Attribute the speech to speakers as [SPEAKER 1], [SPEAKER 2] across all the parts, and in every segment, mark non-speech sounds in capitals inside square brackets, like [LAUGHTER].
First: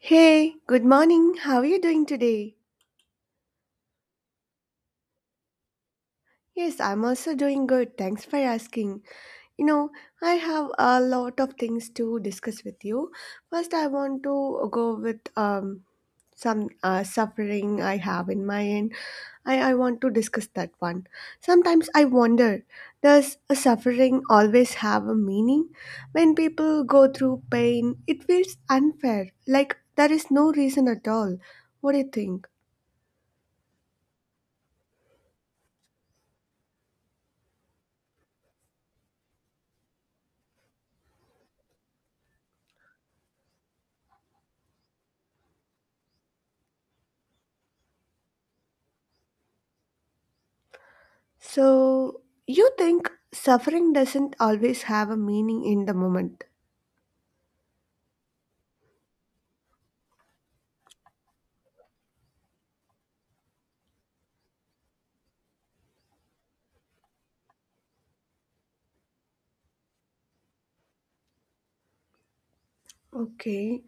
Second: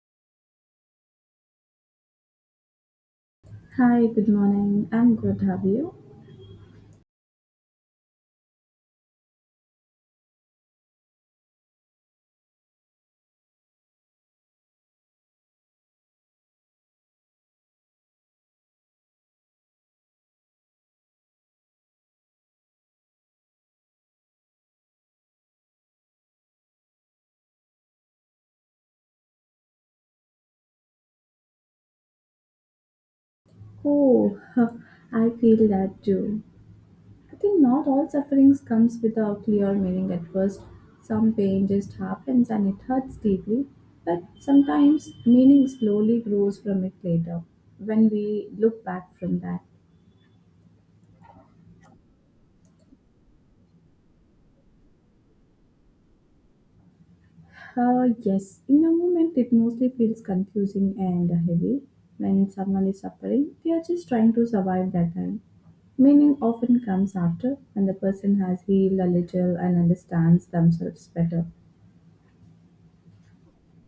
[SPEAKER 1] Hey, good morning. How are you doing today?
[SPEAKER 2] Hi, good morning. I'm good. Have you?
[SPEAKER 1] Yes, I'm also doing good. Thanks for asking. You know, I have a lot of things to discuss with you. First, I want to go with some suffering I have in my end. I want to discuss that one. Sometimes I wonder, does a suffering always have a meaning? When people go through pain, it feels unfair, like there is no reason at all. What do you think?
[SPEAKER 2] Oh, [LAUGHS] I feel that too. I think not all sufferings comes with a clear meaning at first. Some pain just happens and it hurts deeply, but sometimes meaning slowly grows from it later when we look back from that.
[SPEAKER 1] So, you think suffering doesn't always have a meaning in the moment?
[SPEAKER 2] Yes, in the moment it mostly feels confusing and heavy. When someone is suffering, they are just trying to survive that time. Meaning often comes after when the person has healed a little and understands themselves better.
[SPEAKER 1] Okay,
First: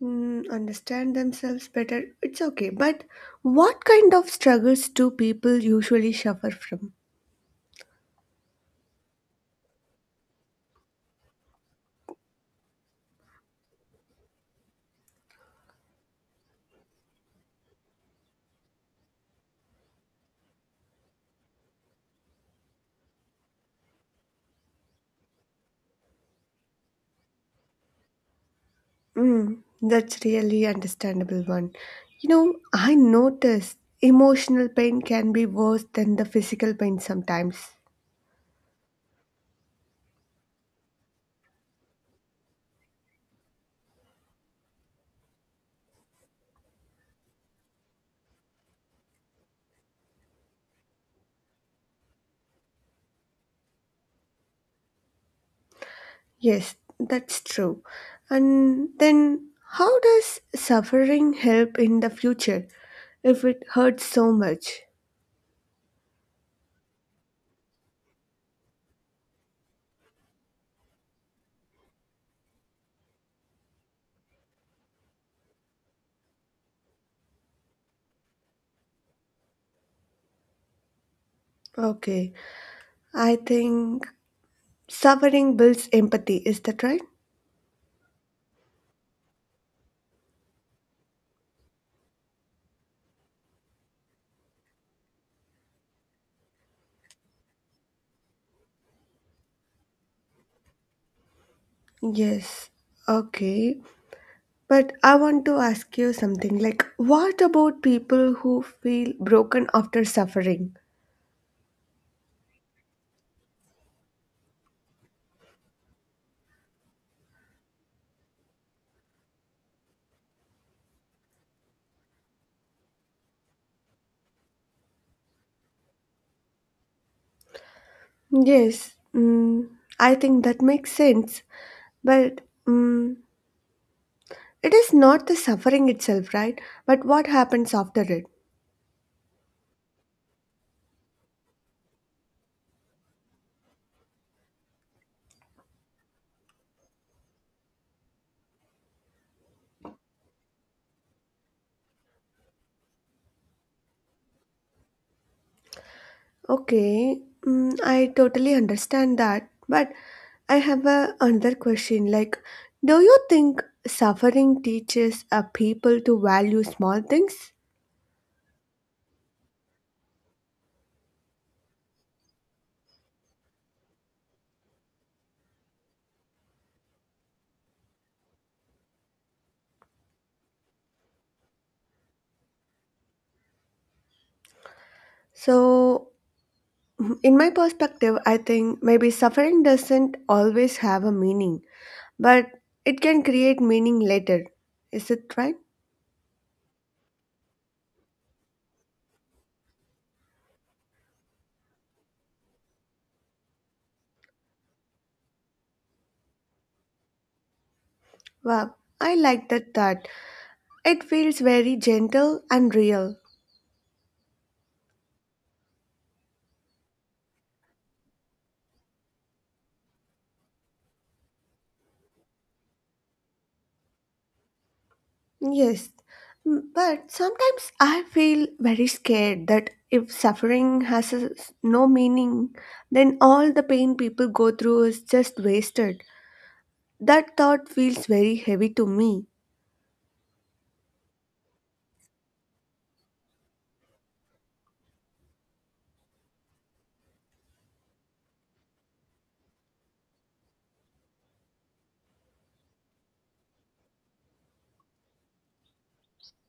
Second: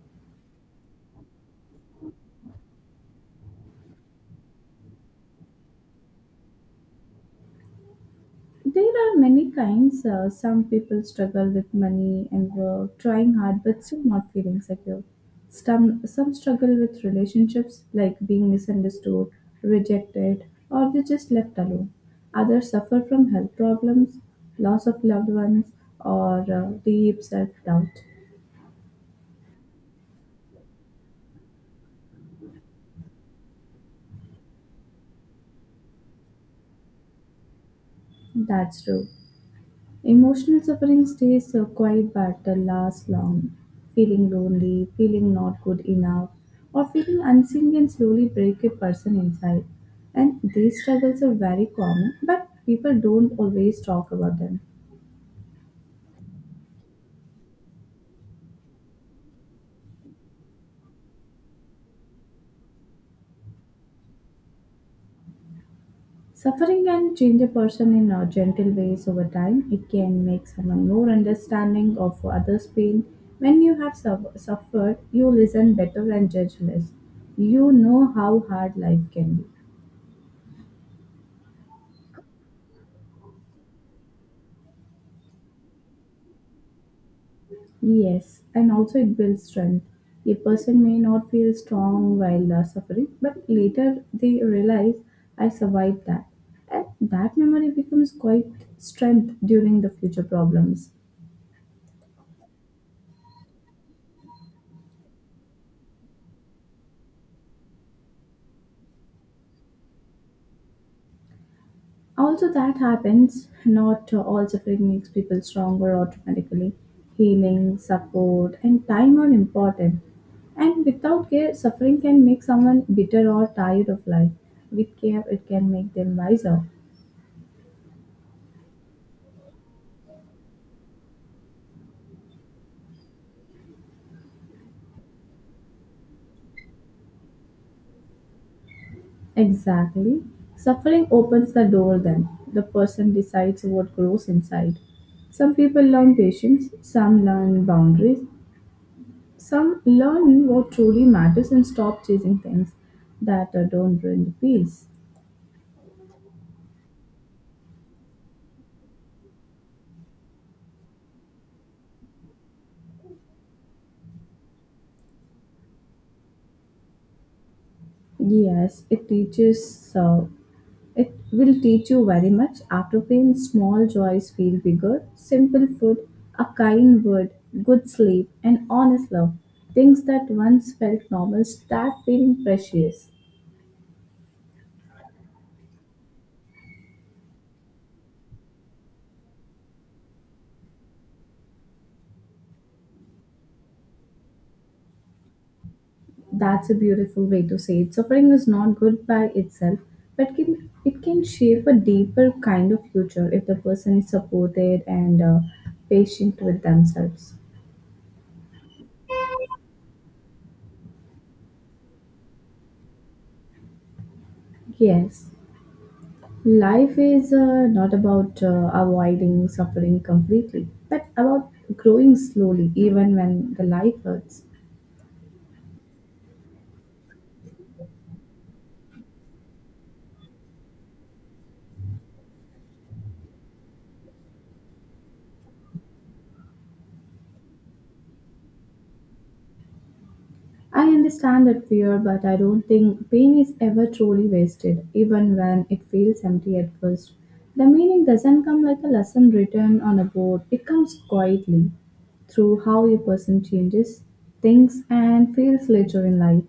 [SPEAKER 1] understand themselves better. It's okay. But what kind of struggles do people usually suffer from?
[SPEAKER 2] There are many kinds. Some people struggle with money and work, trying hard but still not feeling secure. Some struggle with relationships, like being misunderstood, rejected, or they just left alone. Others suffer from health problems, loss of loved ones, or deep self doubt.
[SPEAKER 1] Mm, that's really understandable one. You know, I noticed emotional pain can be worse than the physical pain sometimes.
[SPEAKER 2] That's true. Emotional suffering stays so quiet but lasts long. Feeling lonely, feeling not good enough, or feeling unseen can slowly break a person inside. And these struggles are very common, but people don't always talk about them.
[SPEAKER 1] Yes, that's true. And then how does suffering help in the future? If it hurts so much.
[SPEAKER 2] Suffering can change a person in gentle ways over time. It can make someone more understanding of others' pain. When you have suffered, you listen better and judge less. You know how hard life can be.
[SPEAKER 1] Okay. I think suffering builds empathy. Is that right?
[SPEAKER 2] Yes, and also it builds strength. A person may not feel strong while suffering, but later they realize I survived that. And that memory becomes quite strength during the future problems.
[SPEAKER 1] Yes. Okay. But I want to ask you something like, what about people who feel broken after suffering?
[SPEAKER 2] Also, that happens. Not all suffering makes people stronger automatically. Healing, support, and time are important. And without care, suffering can make someone bitter or tired of life. With care, it can make them wiser.
[SPEAKER 1] Yes. Mm, I think that makes sense. But mm, it is not the suffering itself, right? But what happens after it?
[SPEAKER 2] Exactly. Suffering opens the door then. The person decides what grows inside. Some people learn patience, some learn boundaries, some learn what truly matters and stop chasing things that don't bring peace.
[SPEAKER 1] Okay, I totally understand that, but I have another question. Like, do you think suffering teaches a people to value small things?
[SPEAKER 2] Yes, it teaches, it will teach you very much. After pain, small joys feel bigger. Simple food, a kind word, good sleep, and honest love. Things that once felt normal start feeling precious.
[SPEAKER 1] So, [LAUGHS] in my perspective, I think maybe suffering doesn't always have a meaning, but it can create meaning later. Is it right?
[SPEAKER 2] That's a beautiful way to say it. Suffering is not good by itself, but can it can shape a deeper kind of future if the person is supported and patient with themselves.
[SPEAKER 1] Wow, I like that thought. It feels very gentle and real.
[SPEAKER 2] Yes, life is not about avoiding suffering completely, but about growing slowly, even when the life hurts.
[SPEAKER 1] Yes, but sometimes I feel very scared that if suffering has no meaning, then all the pain people go through is just wasted. That thought feels very heavy to me.
[SPEAKER 2] I understand that fear, but I don't think pain is ever truly wasted, even when it feels empty at first. The meaning doesn't come like a lesson written on a board, it comes quietly through how a person changes, thinks, and feels later in life.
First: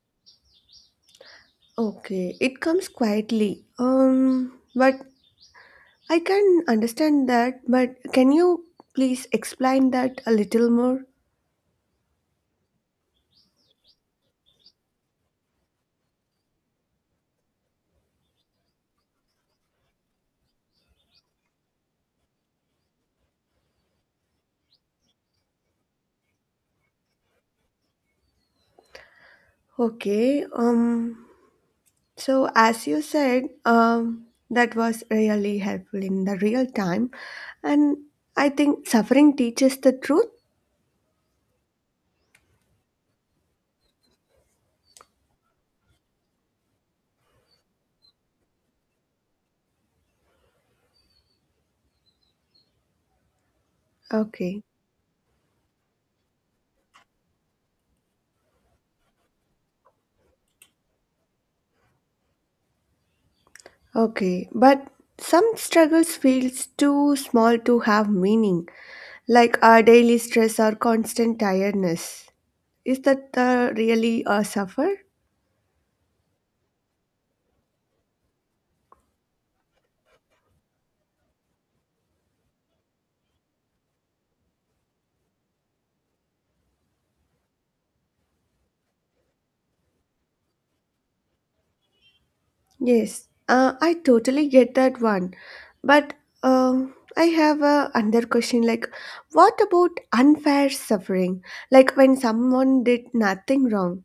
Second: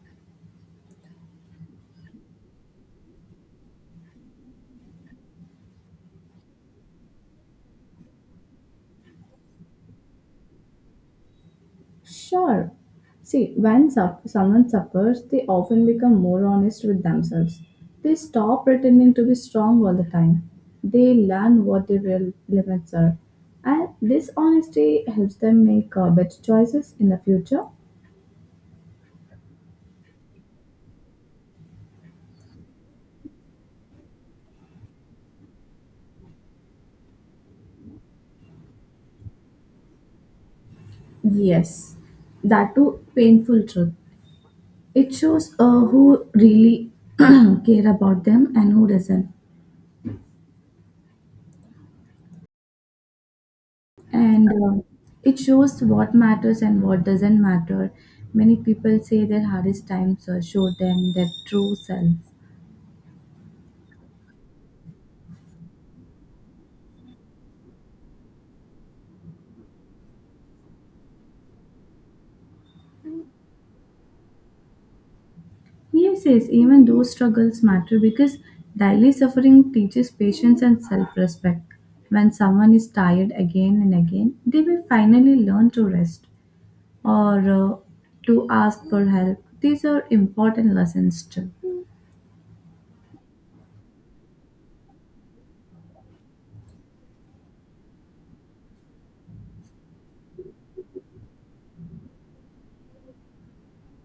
[SPEAKER 1] Okay, it comes quietly. But I can understand that, but can you please explain that a little more?
[SPEAKER 2] Sure. See, when suff someone suffers, they often become more honest with themselves. They stop pretending to be strong all the time. They learn what their real limits are. And this honesty helps them make better choices in the future.
[SPEAKER 1] Okay, so, as you said, that was really helpful in the real time. And I think suffering teaches the truth.
[SPEAKER 2] Yes, that too painful truth. It shows who really [CLEARS THROAT] care about them and who doesn't. And
[SPEAKER 1] Okay,
[SPEAKER 2] It shows what matters and what doesn't matter. Many people say their hardest times show them their true self.
[SPEAKER 1] okay. But some struggles feels too small to have meaning, like our daily stress or constant tiredness. Is that the really a suffer?
[SPEAKER 2] Yes, yes, even those struggles matter because daily suffering teaches patience and self respect. When someone is tired again and again, they will finally learn to rest or to ask for help. These are important lessons too.
[SPEAKER 1] Yes, I totally get that one. But I have a under question like, what about unfair suffering? Like when someone did nothing wrong.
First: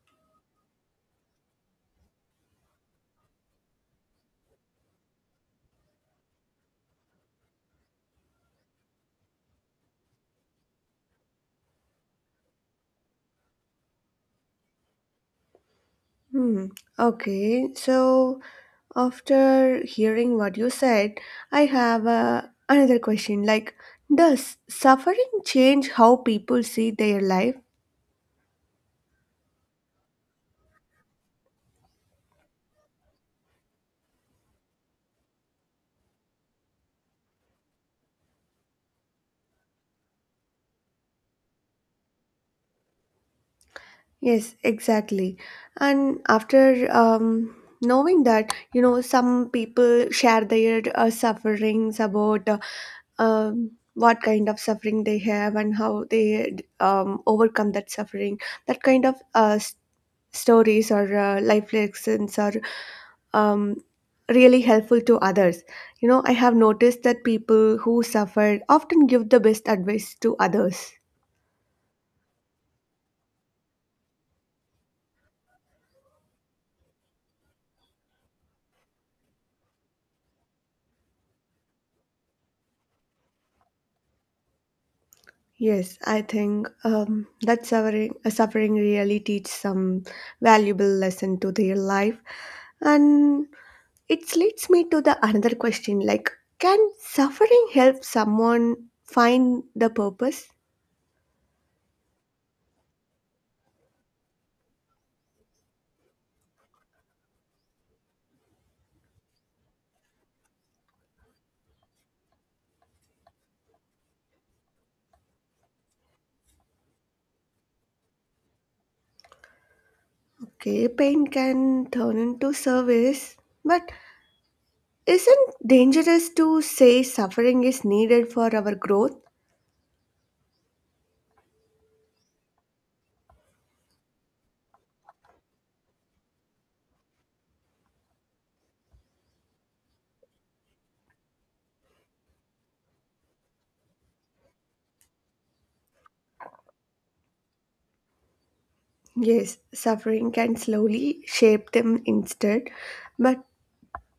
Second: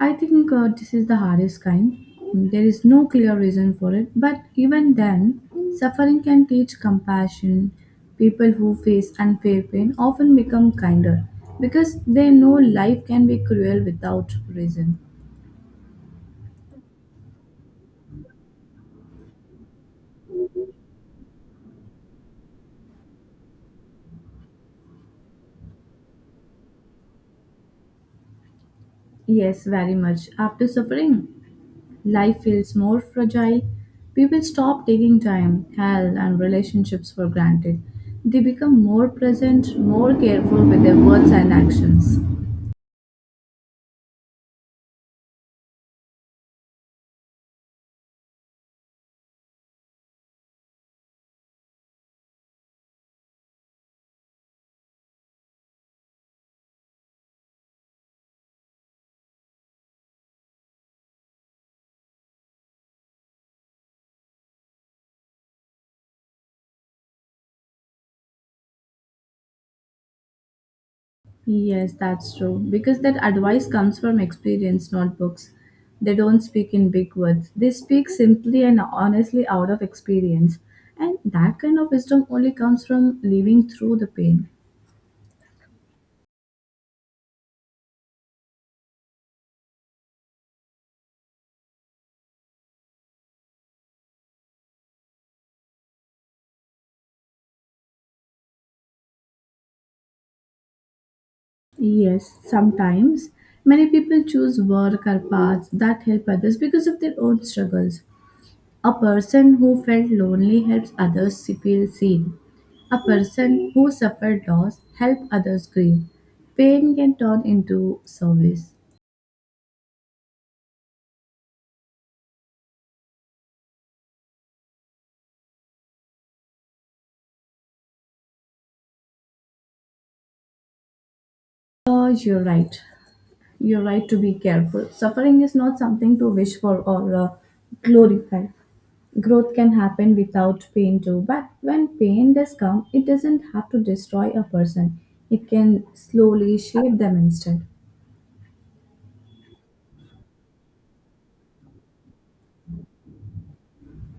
[SPEAKER 2] I think this is the hardest kind. There is no clear reason for it, but even then, suffering can teach compassion. People who face unfair pain often become kinder because they know life can be cruel without reason.
[SPEAKER 1] Hmm. Okay. So after hearing what you said, I have another question like, does suffering change how people see their life?
[SPEAKER 2] Yes, very much. After suffering, life feels more fragile. People stop taking time, health, and relationships for granted. They become more present, more careful with their words and actions.
[SPEAKER 1] Yes, exactly. And after knowing that, you know, some people share their sufferings about what kind of suffering they have and how they overcome that suffering, that kind of stories or life lessons are um, really helpful to others. You know, I have noticed that people who suffer often give the best advice to others.
[SPEAKER 2] Yes, that's true. Because that advice comes from experience, not books. They don't speak in big words. They speak simply and honestly out of experience. And that kind of wisdom only comes from living through the pain.
[SPEAKER 1] Yes, I think that suffering really teaches some valuable lesson to their life, and it leads me to the another question: like, can suffering help someone find the purpose?
[SPEAKER 2] Yes, sometimes many people choose work or paths that help others because of their own struggles. A person who felt lonely helps others feel seen. A person who suffered loss helps others grieve. Pain can turn into service.
[SPEAKER 1] Okay, pain can turn into service, but isn't dangerous to say suffering is needed for our growth?
[SPEAKER 2] You're right. You're right to be careful. Suffering is not something to wish for or glorify. Growth can happen without pain too, but when pain does come, it doesn't have to destroy a person. It can slowly shape them instead.
[SPEAKER 1] Yes, suffering can slowly shape them instead, but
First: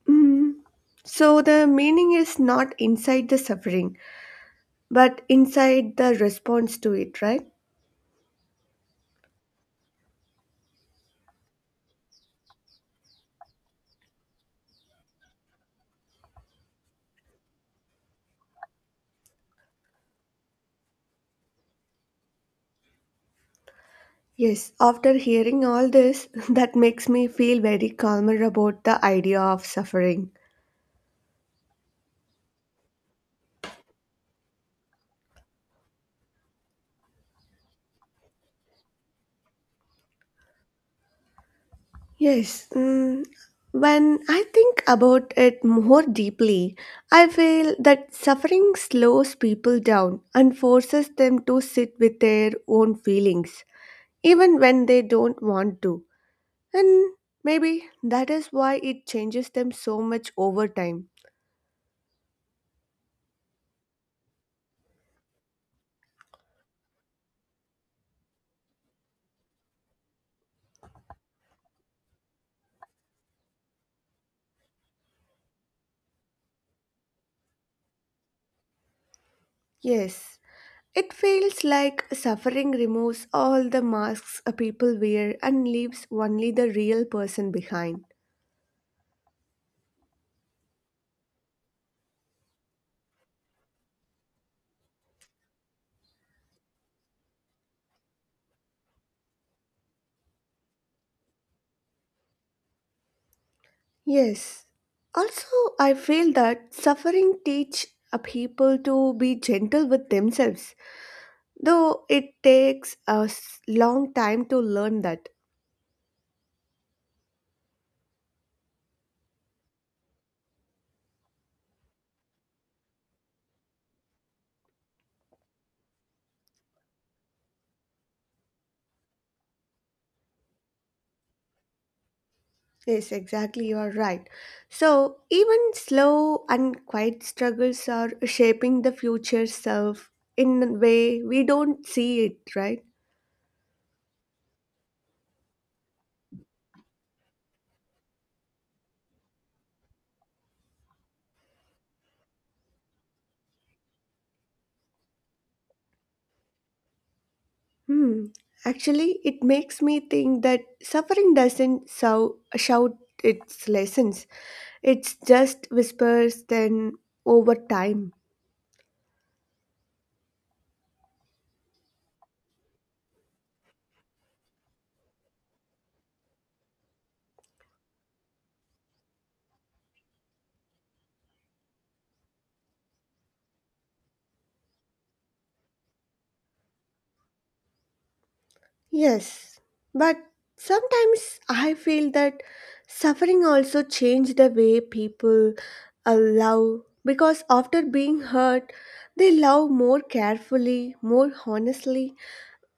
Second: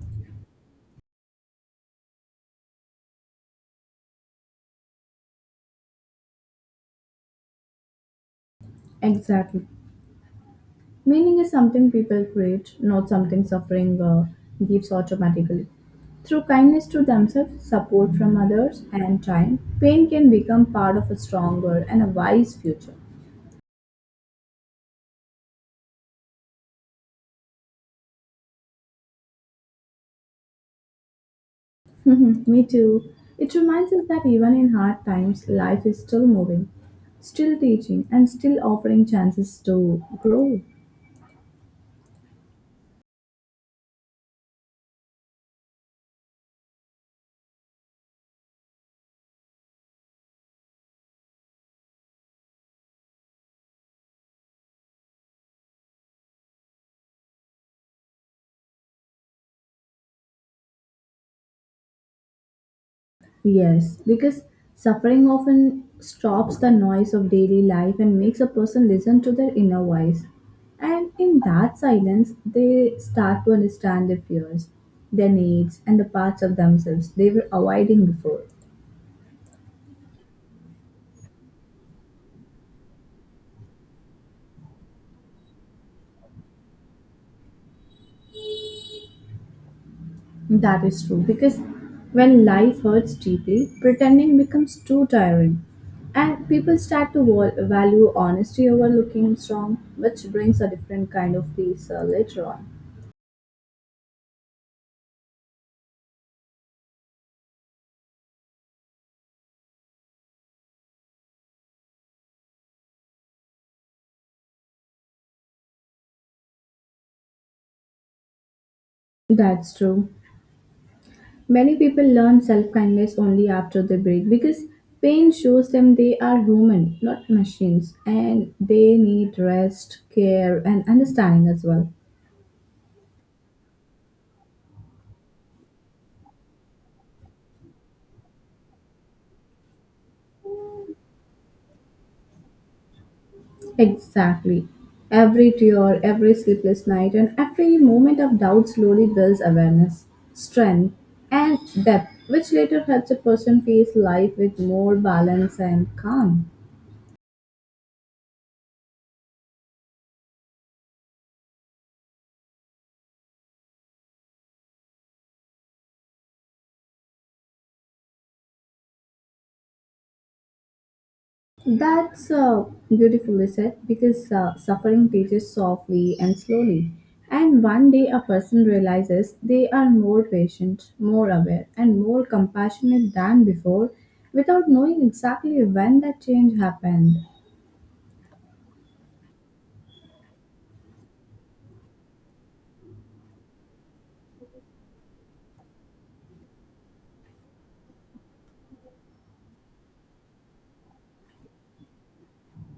[SPEAKER 1] mm. So the meaning is not inside the suffering, but inside the response to it, right?
[SPEAKER 2] Exactly. Meaning is something people create, not something suffering gives automatically. Through kindness to themselves, support from others, and time, pain can become part of a stronger and a wise future.
[SPEAKER 1] Yes, after hearing all this, [LAUGHS] that makes me feel very calmer about the idea of suffering.
[SPEAKER 2] Mhm, me too. It reminds us that even in hard times, life is still moving, still teaching, and still offering chances to grow.
[SPEAKER 1] Yes, when I think about it more deeply, I feel that suffering slows people down and forces them to sit with their own feelings, even when they don't want to. And maybe that is why it changes them so much over time.
[SPEAKER 2] Yes, because suffering often stops the noise of daily life and makes a person listen to their inner voice. And in that silence, they start to understand their fears, their needs, and the parts of themselves they were avoiding before.
[SPEAKER 1] Yes, it feels like suffering removes all the masks a people wear and leaves only the real person behind.
[SPEAKER 2] That is true because when life hurts deeply, pretending becomes too tiring, and people start to value honesty over looking strong, which brings a different kind of peace later on.
[SPEAKER 1] Yes. Also, I feel that suffering teach a people to be gentle with themselves, though it takes long time to learn that.
[SPEAKER 2] That's true. Many people learn self kindness only after they break because pain shows them they are human, not machines, and they need rest, care, and understanding as well.
[SPEAKER 1] Yes, exactly, you are right. So, even slow and quiet struggles are shaping the future self in a way we don't see it, right?
[SPEAKER 2] Exactly. Every tear, every sleepless night, and every moment of doubt slowly builds awareness, strength, and depth, which later helps a person face life with more balance and calm.
[SPEAKER 1] Hmm. Actually, it makes me think that suffering doesn't shout its lessons, it's just whispers then over time.
[SPEAKER 2] That's beautifully said because suffering teaches softly and slowly. And one day a person realizes they are more patient, more aware, and more compassionate than before without knowing exactly when that change happened.
[SPEAKER 1] Yes, but sometimes I feel that suffering also changed the way people love because after being hurt, they love more carefully, more honestly,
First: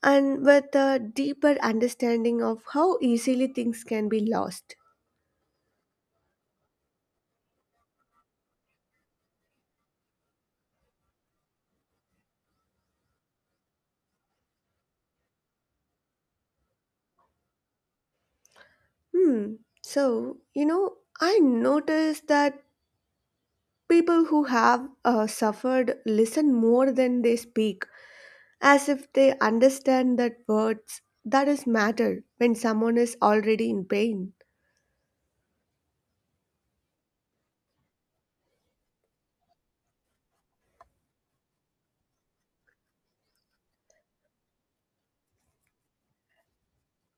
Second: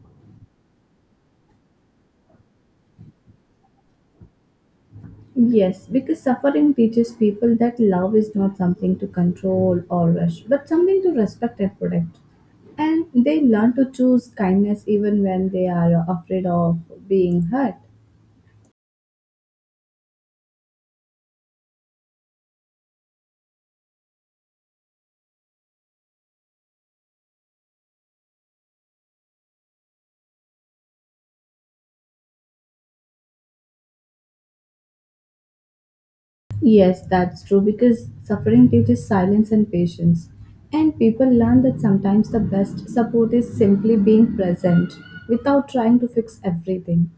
[SPEAKER 1] and with a deeper understanding of how easily things can be lost.
[SPEAKER 2] Yes, because suffering teaches people that love is not something to control or rush, but something to respect and protect. And they learn to choose kindness even when they are afraid of being hurt.
[SPEAKER 1] Hmm. So, you know, I noticed that people who have suffered listen more than they speak as if they understand that words that is matter when someone is already in pain.
[SPEAKER 2] Yes, that's true because suffering teaches silence and patience. And people learn that sometimes the best support is simply being present without trying to fix everything.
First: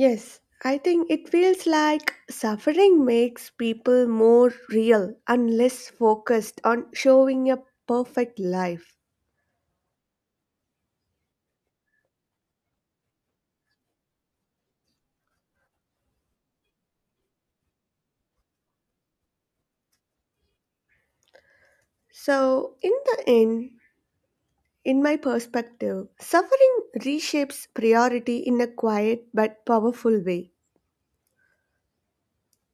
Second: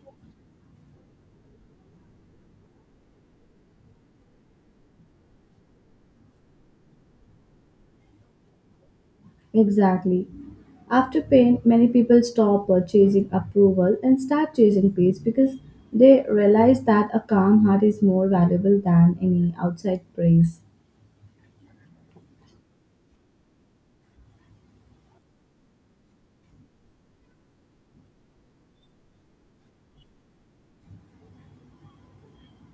[SPEAKER 1] Yes, I think it feels like suffering makes people more real and less focused on showing a perfect life.
[SPEAKER 2] Exactly. After pain, many people stop chasing approval and start chasing peace because they realize that a calm heart is more valuable than any outside praise.
[SPEAKER 1] So in the end, in my perspective, suffering reshapes priority in a quiet but powerful way.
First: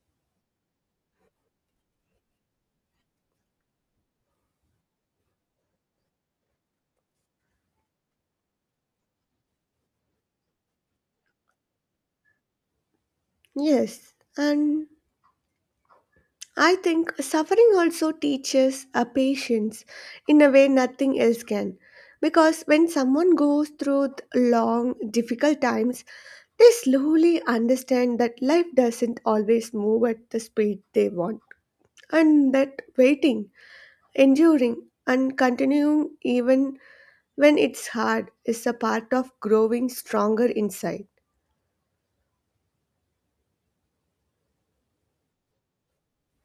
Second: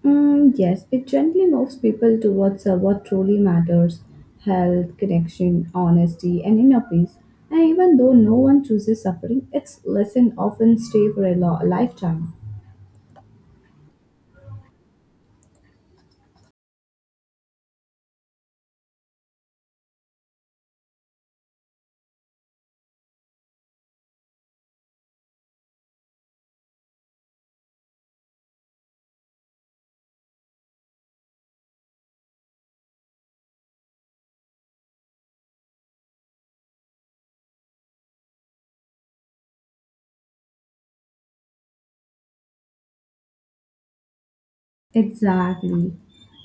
[SPEAKER 2] Mm, yes, it gently moves people towards what truly matters health, connection, honesty, and inner peace. And even though no one chooses suffering, its lesson often stay for a lifetime.
[SPEAKER 1] Yes, and I think suffering also teaches a patience in a way nothing else can. Because when someone goes through long, difficult times, they slowly understand that life doesn't always move at the speed they want. And that waiting, enduring, and continuing even when it's hard is a part of growing stronger inside.
[SPEAKER 2] Exactly.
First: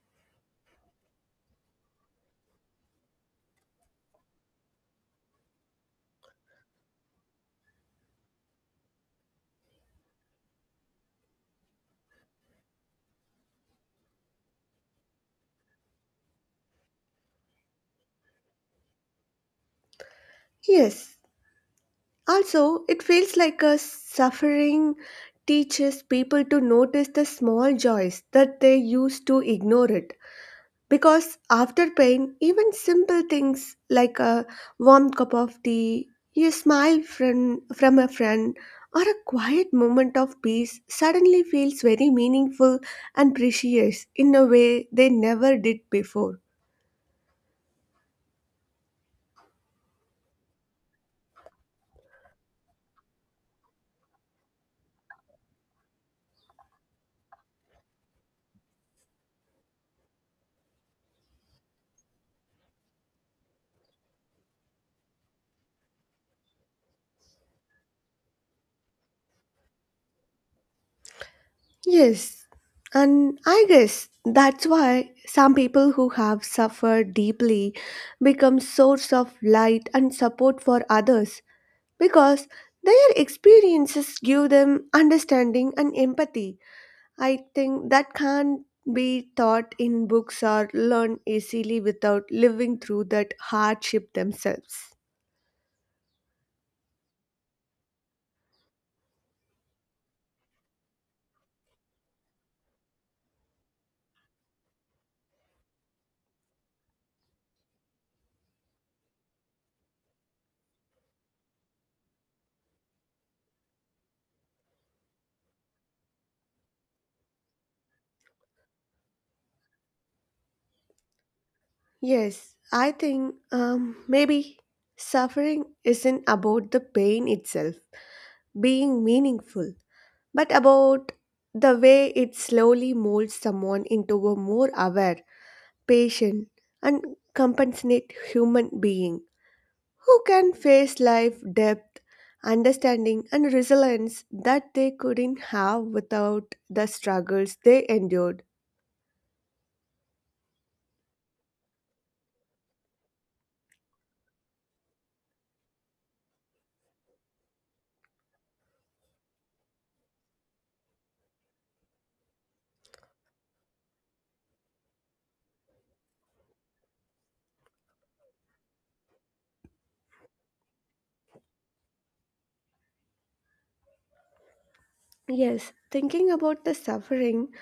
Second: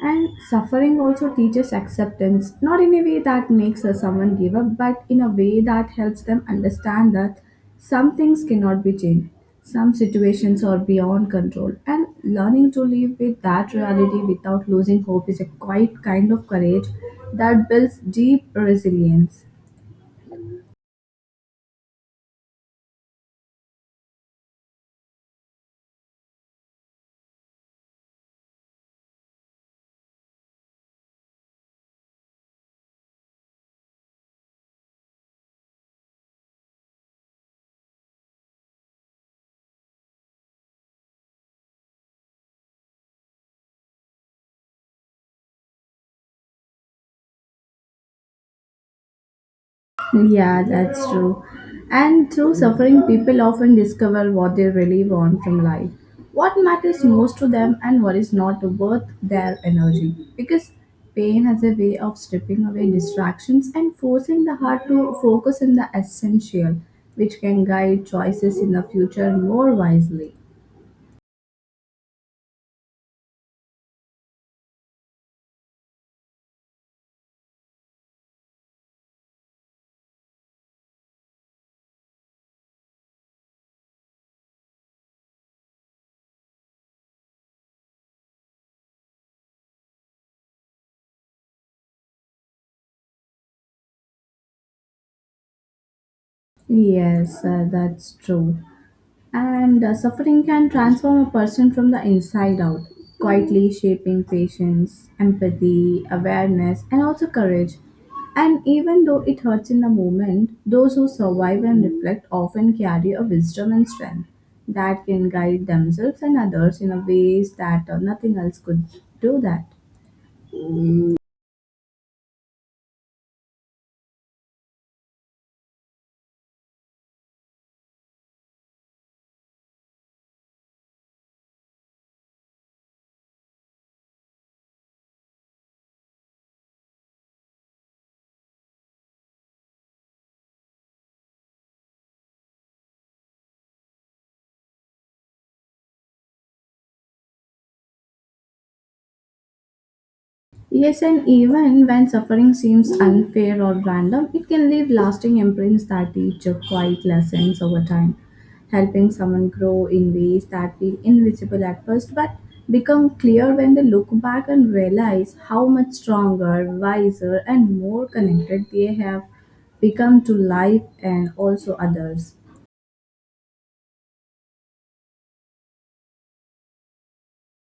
[SPEAKER 2] And suffering also teaches acceptance, not in a way that makes a someone give up, but in a way that helps them understand that some things cannot be changed, some situations are beyond control, and learning to live with that reality without losing hope is a quite kind of courage that builds deep resilience.
[SPEAKER 1] Yes, also, it feels like a suffering teaches people to notice the small joys that they used to ignore it. Because after pain, even simple things like a warm cup of tea, a smile from a friend, or a quiet moment of peace suddenly feels very meaningful and precious in a way they never did before.
[SPEAKER 2] Yeah, that's true. And through suffering, people often discover what they really want from life, what matters most to them, and what is not worth their energy. Because pain has a way of stripping away distractions and forcing the heart to focus on the essential, which can guide choices in the future more wisely.
[SPEAKER 1] Yes, and I guess that's why some people who have suffered deeply become source of light and support for others because their experiences give them understanding and empathy. I think that can't be taught in books or learned easily without living through that hardship themselves.
[SPEAKER 2] Yes, that's true. And suffering can transform a person from the inside out, quietly shaping patience, empathy, awareness, and also courage. And even though it hurts in the moment, those who survive and reflect often carry a wisdom and strength that can guide themselves and others in a ways that nothing else could do that.
[SPEAKER 1] Yes, I think maybe suffering isn't about the pain itself being meaningful, but about the way it slowly molds someone into a more aware, patient, and compassionate human being who can face life depth, understanding, and resilience that they couldn't have without the struggles they endured.
[SPEAKER 2] Yes, and even when suffering seems unfair or random, it can leave lasting imprints that teach quiet lessons over time, helping someone grow in ways that feel invisible at first but become clear when they look back and realize how much stronger, wiser, and more connected they have become to life and also others.
[SPEAKER 1] Yes, thinking about the suffering,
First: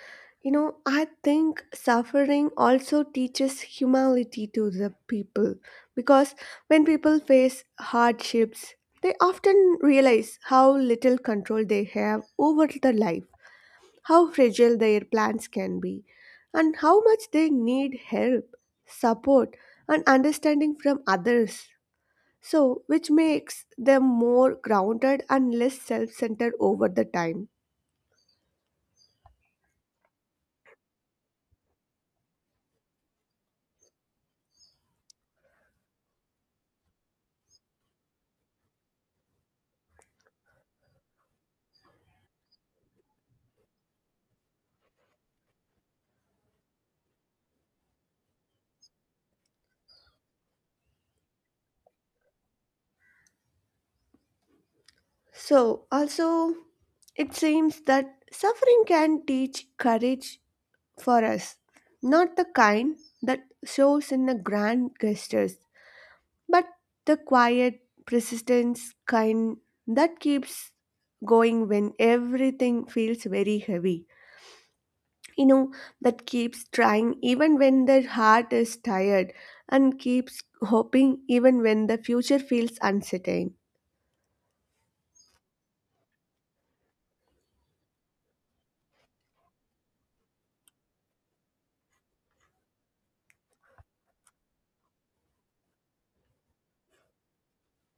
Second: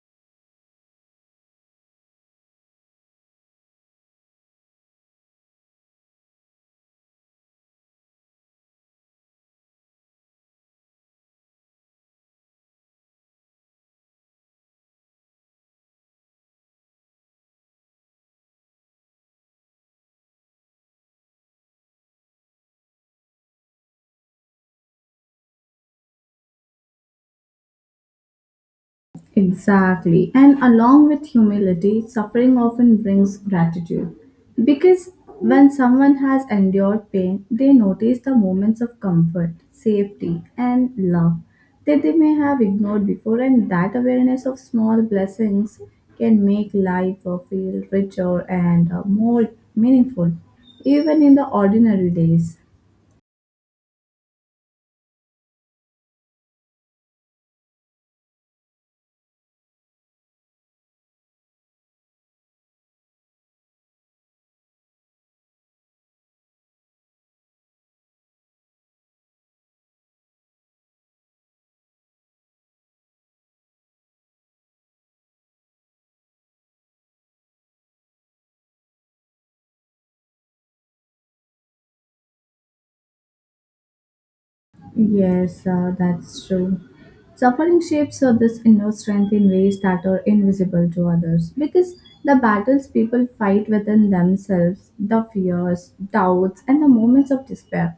[SPEAKER 1] you know, I think suffering also teaches humility to the people because when people face hardships, they often realize how little control they have over their life, how fragile their plans can be, and how much they need help, support, and understanding from others. So, which makes them more grounded and less self centered over the time.
[SPEAKER 2] Exactly. And along with humility, suffering often brings gratitude. Because when someone has endured pain, they notice the moments of comfort, safety, and love that they may have ignored before, and that awareness of small blessings can make life feel richer and more meaningful, even in the ordinary days.
[SPEAKER 1] So, also, it seems that suffering can teach courage for us, not the kind that shows in the grand gestures, but the quiet, persistence kind that keeps going when everything feels very heavy. You know, that keeps trying even when the heart is tired and keeps hoping even when the future feels uncertain.
[SPEAKER 2] Yes, that's true. Suffering shapes this inner strength in ways that are invisible to others because the battles people fight within themselves, the fears, doubts, and the moments of despair,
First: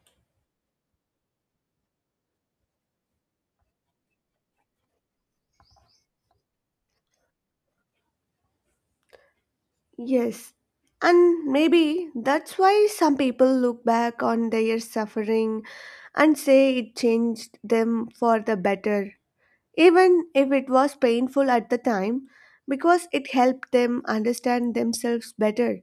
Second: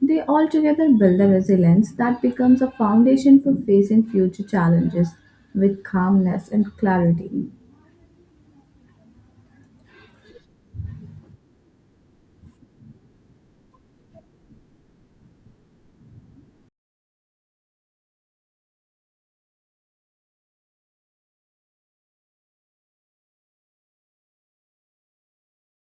[SPEAKER 2] they all together build a resilience that becomes a foundation for facing future challenges with calmness and clarity.
[SPEAKER 1] Yes, and maybe that's why some people look back on their suffering and say it changed them for the better, even if it was painful at the time, because it helped them understand themselves better,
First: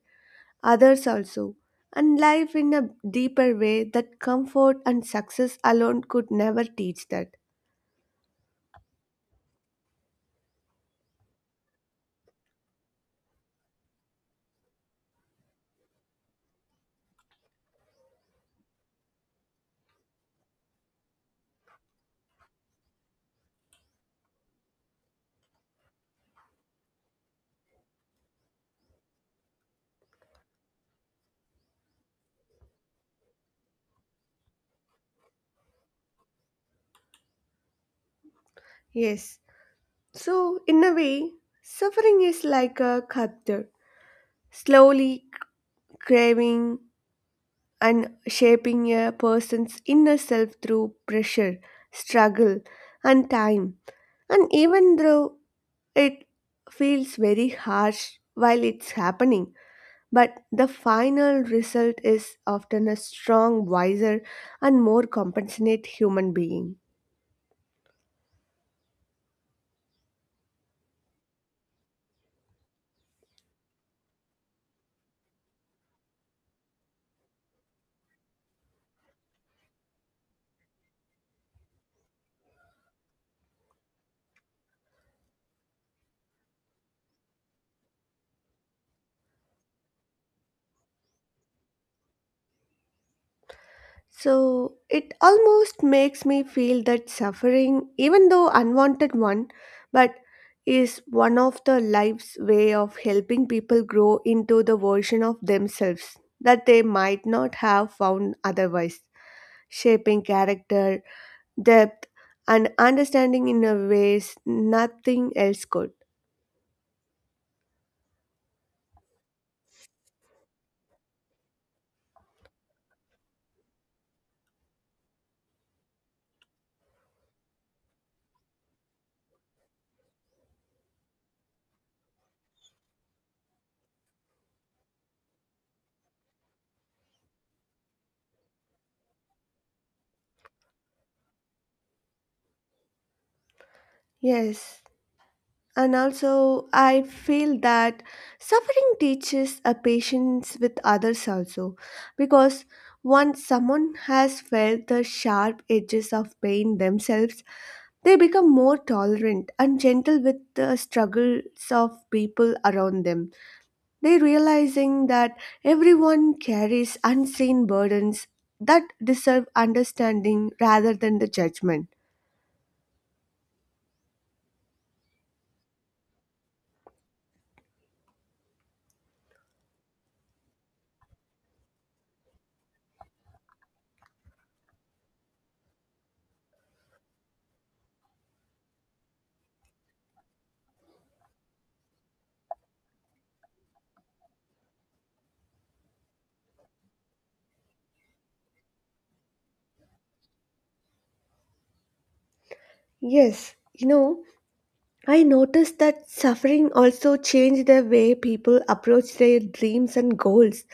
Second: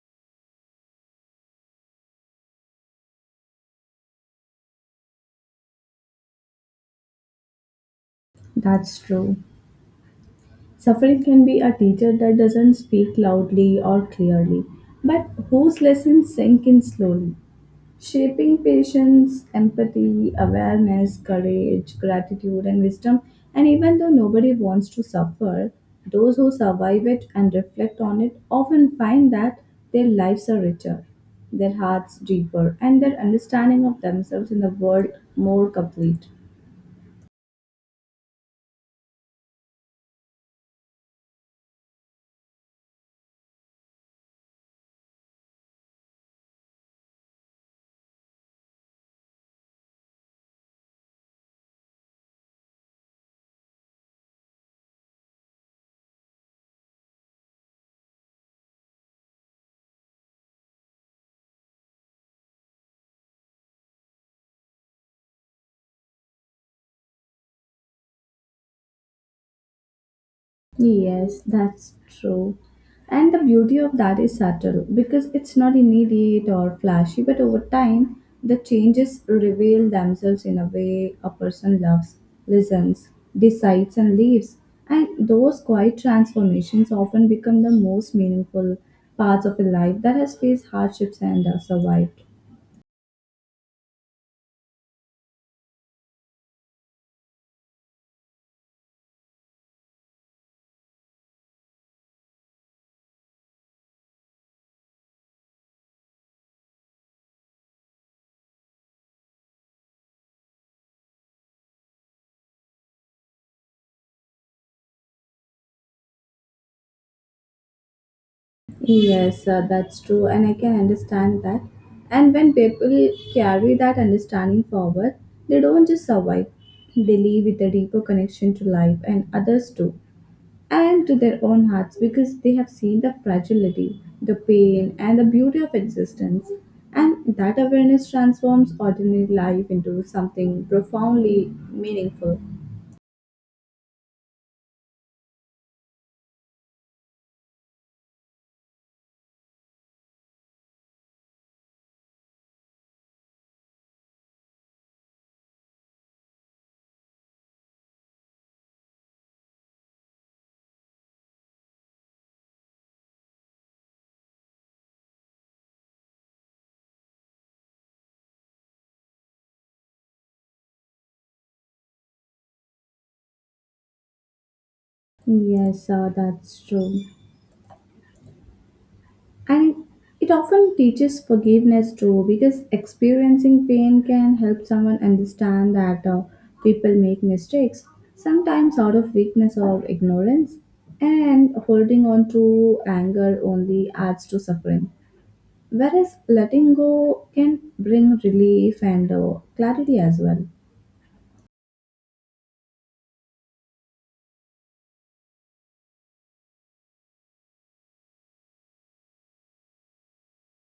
[SPEAKER 1] others also, and life in a deeper way that comfort and success alone could never teach that.
[SPEAKER 2] That's true. Suffering can be a teacher that doesn't speak loudly or clearly, but whose lessons sink in slowly, shaping patience, empathy, awareness, courage, gratitude, and wisdom. And even though nobody wants to suffer, those who survive it and reflect on it often find that their lives are richer, their hearts deeper, and their understanding of themselves in the world more complete.
[SPEAKER 1] Yes, so in a way, suffering is like a chapter, slowly craving and shaping a person's inner self through pressure, struggle, and time. And even though it feels very harsh while it's happening, but the final result is often a strong, wiser, and more compassionate human being.
[SPEAKER 2] Yes, that's true. And the beauty of that is subtle because it's not immediate or flashy, but over time, the changes reveal themselves in a way a person loves, listens, decides, and leaves. And those quiet transformations often become the most meaningful parts of a life that has faced hardships and survived.
[SPEAKER 1] So it almost makes me feel that suffering, even though unwanted one, but is one of the life's way of helping people grow into the version of themselves that they might not have found otherwise, shaping character, depth, and understanding in a ways nothing else could.
[SPEAKER 2] Yes, that's true, and I can understand that. And when people carry that understanding forward, they don't just survive, they live with a deeper connection to life and others too, and to their own hearts because they have seen the fragility, the pain, and the beauty of existence. And that awareness transforms ordinary life into something profoundly meaningful.
[SPEAKER 1] Yes. And also, I feel that suffering teaches a patience with others also, because once someone has felt the sharp edges of pain themselves, they become more tolerant and gentle with the struggles of people around them. They realizing that everyone carries unseen burdens that deserve understanding rather than the judgment.
[SPEAKER 2] Yes, that's true. And it often teaches forgiveness too, because experiencing pain can help someone understand that people make mistakes, sometimes out of weakness or ignorance, and holding on to anger only adds to suffering. Whereas letting go can bring relief and clarity as well.
[SPEAKER 1] Yes, you know, I noticed that suffering also changed the way people approach their dreams and goals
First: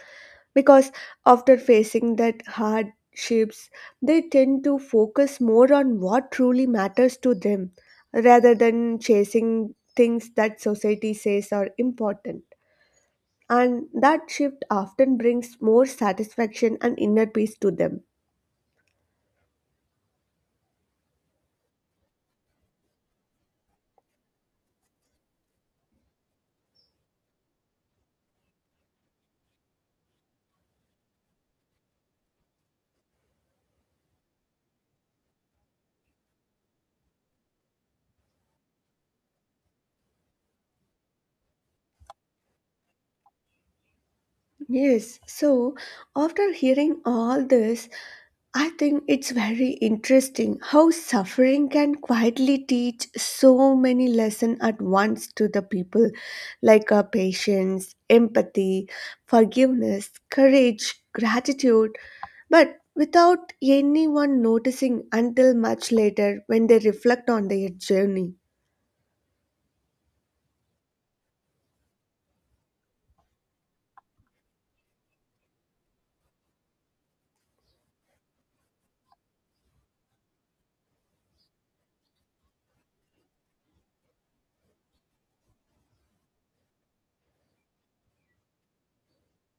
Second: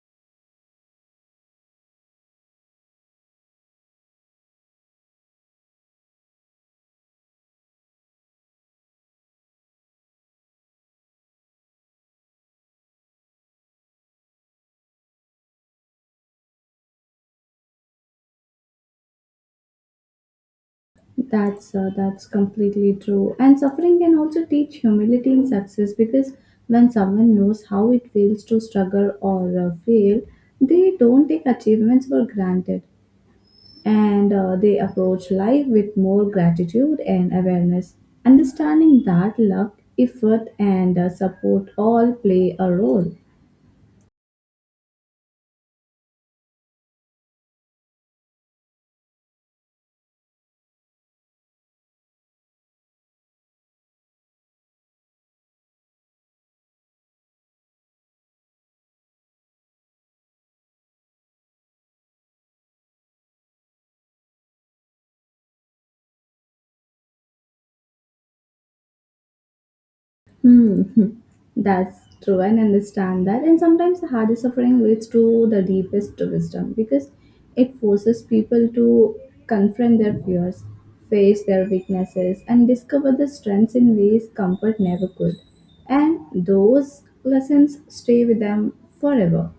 [SPEAKER 1] because after facing that hardships, they tend to focus more on what truly matters to them rather than chasing things that society says are important. And that shift often brings more satisfaction and inner peace to them.
[SPEAKER 2] That's completely true. And suffering can also teach humility in success because when someone knows how it feels to struggle or fail, they don't take achievements for granted, and they approach life with more gratitude and awareness, understanding that luck, effort, and support all play a role.
[SPEAKER 1] Yes, so after hearing all this, I think it's very interesting how suffering can quietly teach so many lessons at once to the people, like patience, empathy, forgiveness, courage, gratitude, but without anyone noticing until much later when they reflect on their journey.
[SPEAKER 2] Hmm. [LAUGHS] That's true. I understand that. And sometimes the hardest suffering leads to the deepest wisdom because it forces people to confront their fears, face their weaknesses, and discover the strengths in ways comfort never could. And those lessons stay with them forever.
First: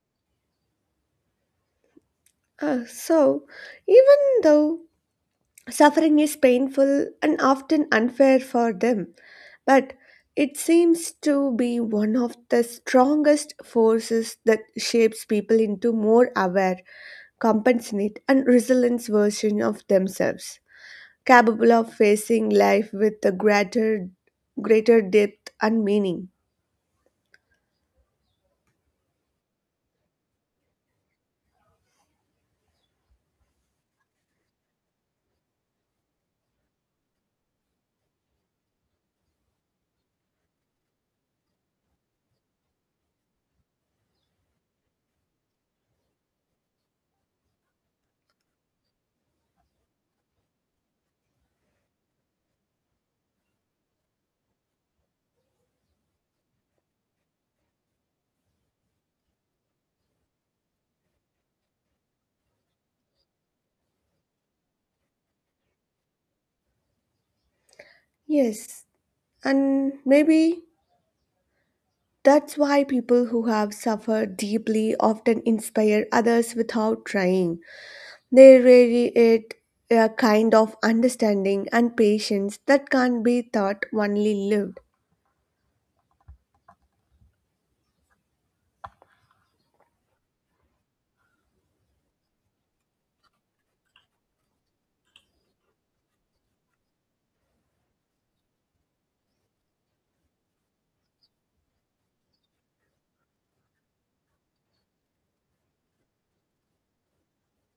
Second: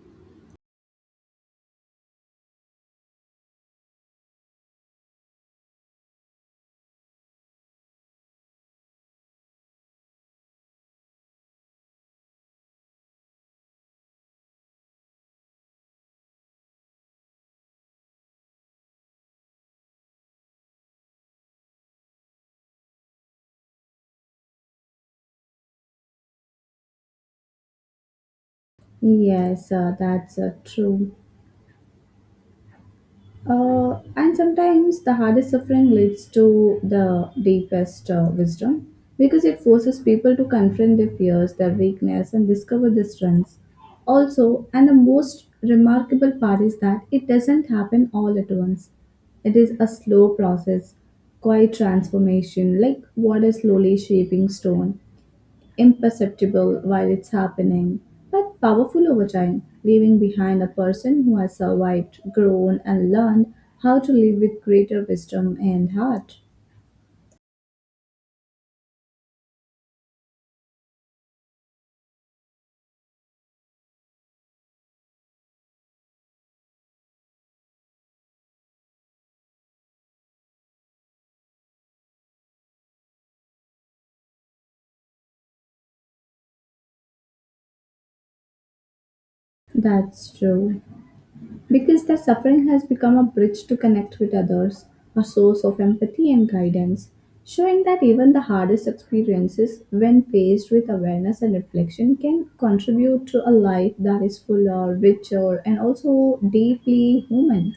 [SPEAKER 1] So, even though suffering is painful and often unfair for them, but it seems to be one of the strongest forces that shapes people into more aware, compassionate, and resilient version of themselves, capable of facing life with a greater depth and meaning.
[SPEAKER 2] Yes, that's true. And sometimes the hardest suffering leads to the deepest wisdom because it forces people to confront their fears, their weakness, and discover their strengths. Also, and the most remarkable part is that it doesn't happen all at once. It is a slow process, quiet transformation, like water slowly shaping stone, imperceptible while it's happening, but powerful over time, leaving behind a person who has survived, grown, and learned how to live with greater wisdom and heart.
[SPEAKER 1] Yes, and maybe that's why people who have suffered deeply often inspire others without trying. They radiate a kind of understanding and patience that can't be taught, only lived.
[SPEAKER 2] That's true. Because their suffering has become a bridge to connect with others, a source of empathy and guidance, showing that even the hardest experiences, when faced with awareness and reflection, can contribute to a life that is fuller, richer, and also deeply human.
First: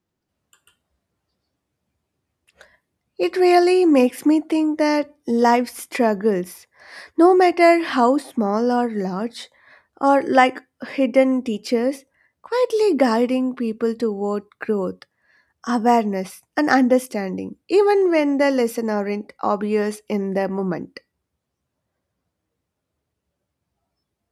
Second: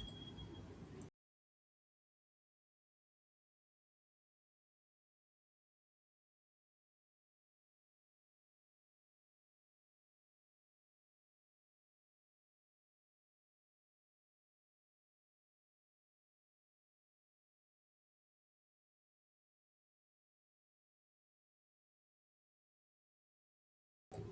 [SPEAKER 1] It really makes me think that life's struggles, no matter how small or large, are like hidden teachers, quietly guiding people toward growth, awareness, and understanding, even when the lessons aren't obvious in the moment.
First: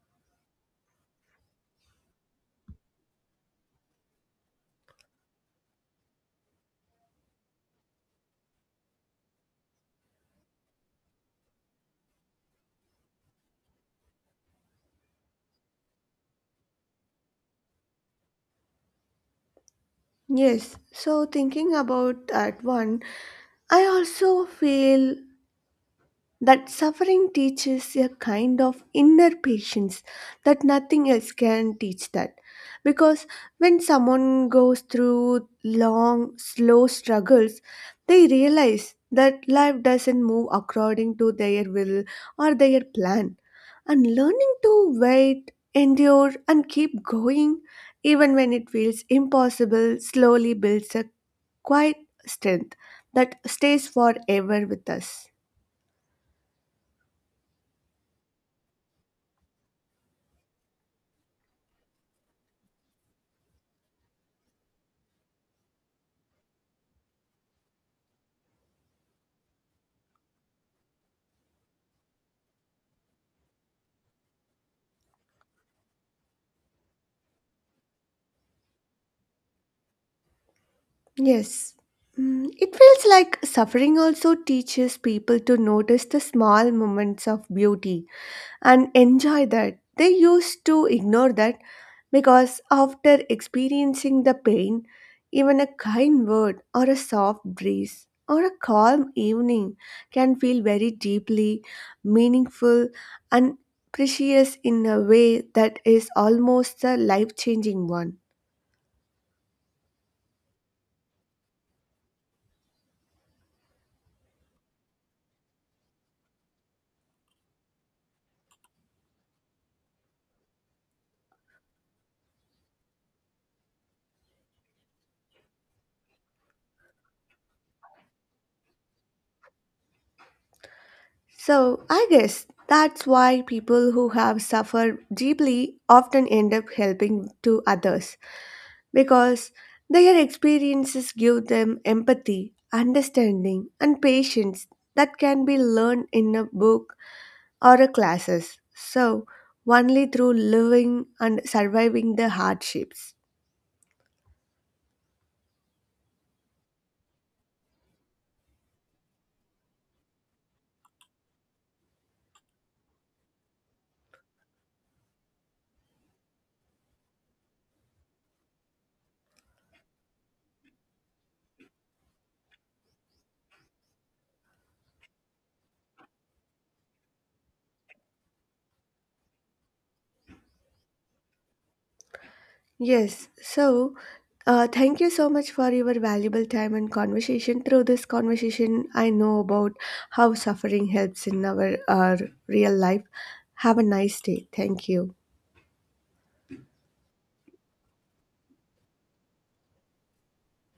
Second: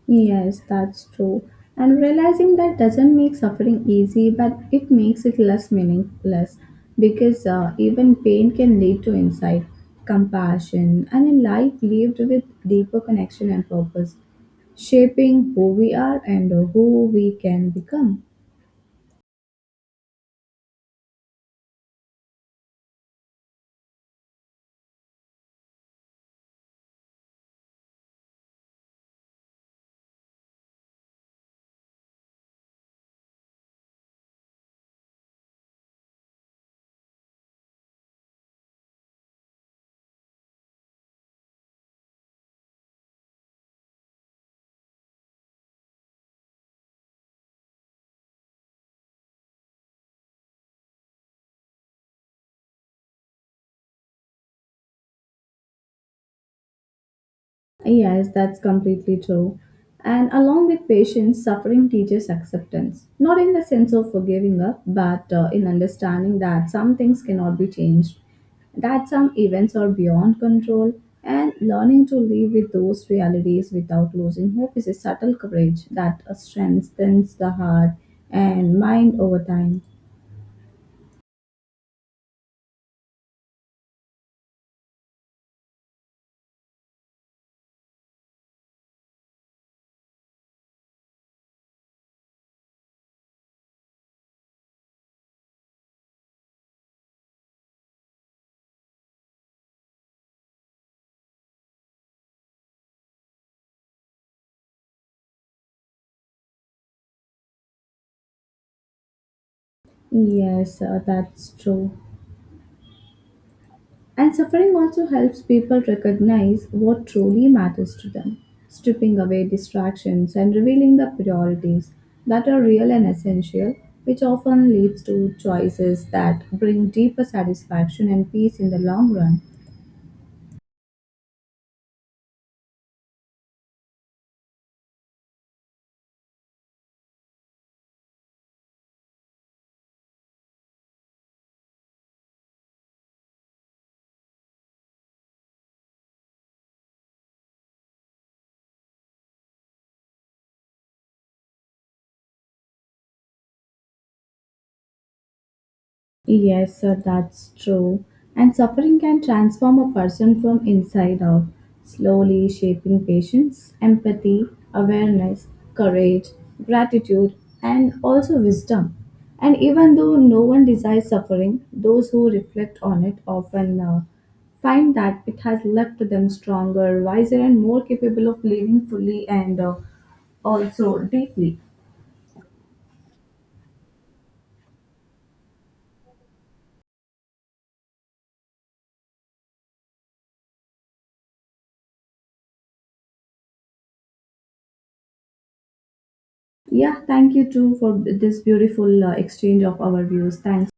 [SPEAKER 2] Yes, that's true. And realizing that doesn't make suffering easy, but it makes it less meaningless because even pain can lead to insight, compassion, and a life lived with deeper connection and purpose, shaping who we are and who we can become.
[SPEAKER 1] Yes, so thinking about that one, I also feel that suffering teaches a kind of inner patience that nothing else can teach that. Because when someone goes through long, slow struggles, they realize that life doesn't move according to their will or their plan. And learning to wait, endure, and keep going, even when it feels impossible, slowly builds a quiet strength that stays forever with us.
[SPEAKER 2] Yes, that's completely true. And along with patience, suffering teaches acceptance. Not in the sense of forgiving up, but in understanding that some things cannot be changed, that some events are beyond control, and learning to live with those realities without losing hope is a subtle courage that strengthens the heart and mind over time.
[SPEAKER 1] Yes. Mm, it feels like suffering also teaches people to notice the small moments of beauty and enjoy that. They used to ignore that because after experiencing the pain, even a kind word or a soft breeze or a calm evening can feel very deeply meaningful and precious in a way that is almost a life changing one.
[SPEAKER 2] Yes, that's true. And suffering also helps people recognize what truly matters to them, stripping away distractions and revealing the priorities that are real and essential, which often leads to choices that bring deeper satisfaction and peace in the long run.
[SPEAKER 1] So, I guess that's why people who have suffered deeply often end up helping to others because their experiences give them empathy, understanding, and patience that can be learned in a book or a classes. So, only through living and surviving the hardships.
[SPEAKER 2] Yes, sir, that's true. And suffering can transform a person from inside out, slowly shaping patience, empathy, awareness, courage, gratitude, and also wisdom. And even though no one desires suffering, those who reflect on it often find that it has left them stronger, wiser, and more capable of living fully and also deeply.
[SPEAKER 1] Yes. So, thank you so much for your valuable time and conversation. Through this conversation, I know about how suffering helps in our real life. Have a nice day. Thank you.
[SPEAKER 2] Yeah, thank you too for this beautiful exchange of our views. Thanks.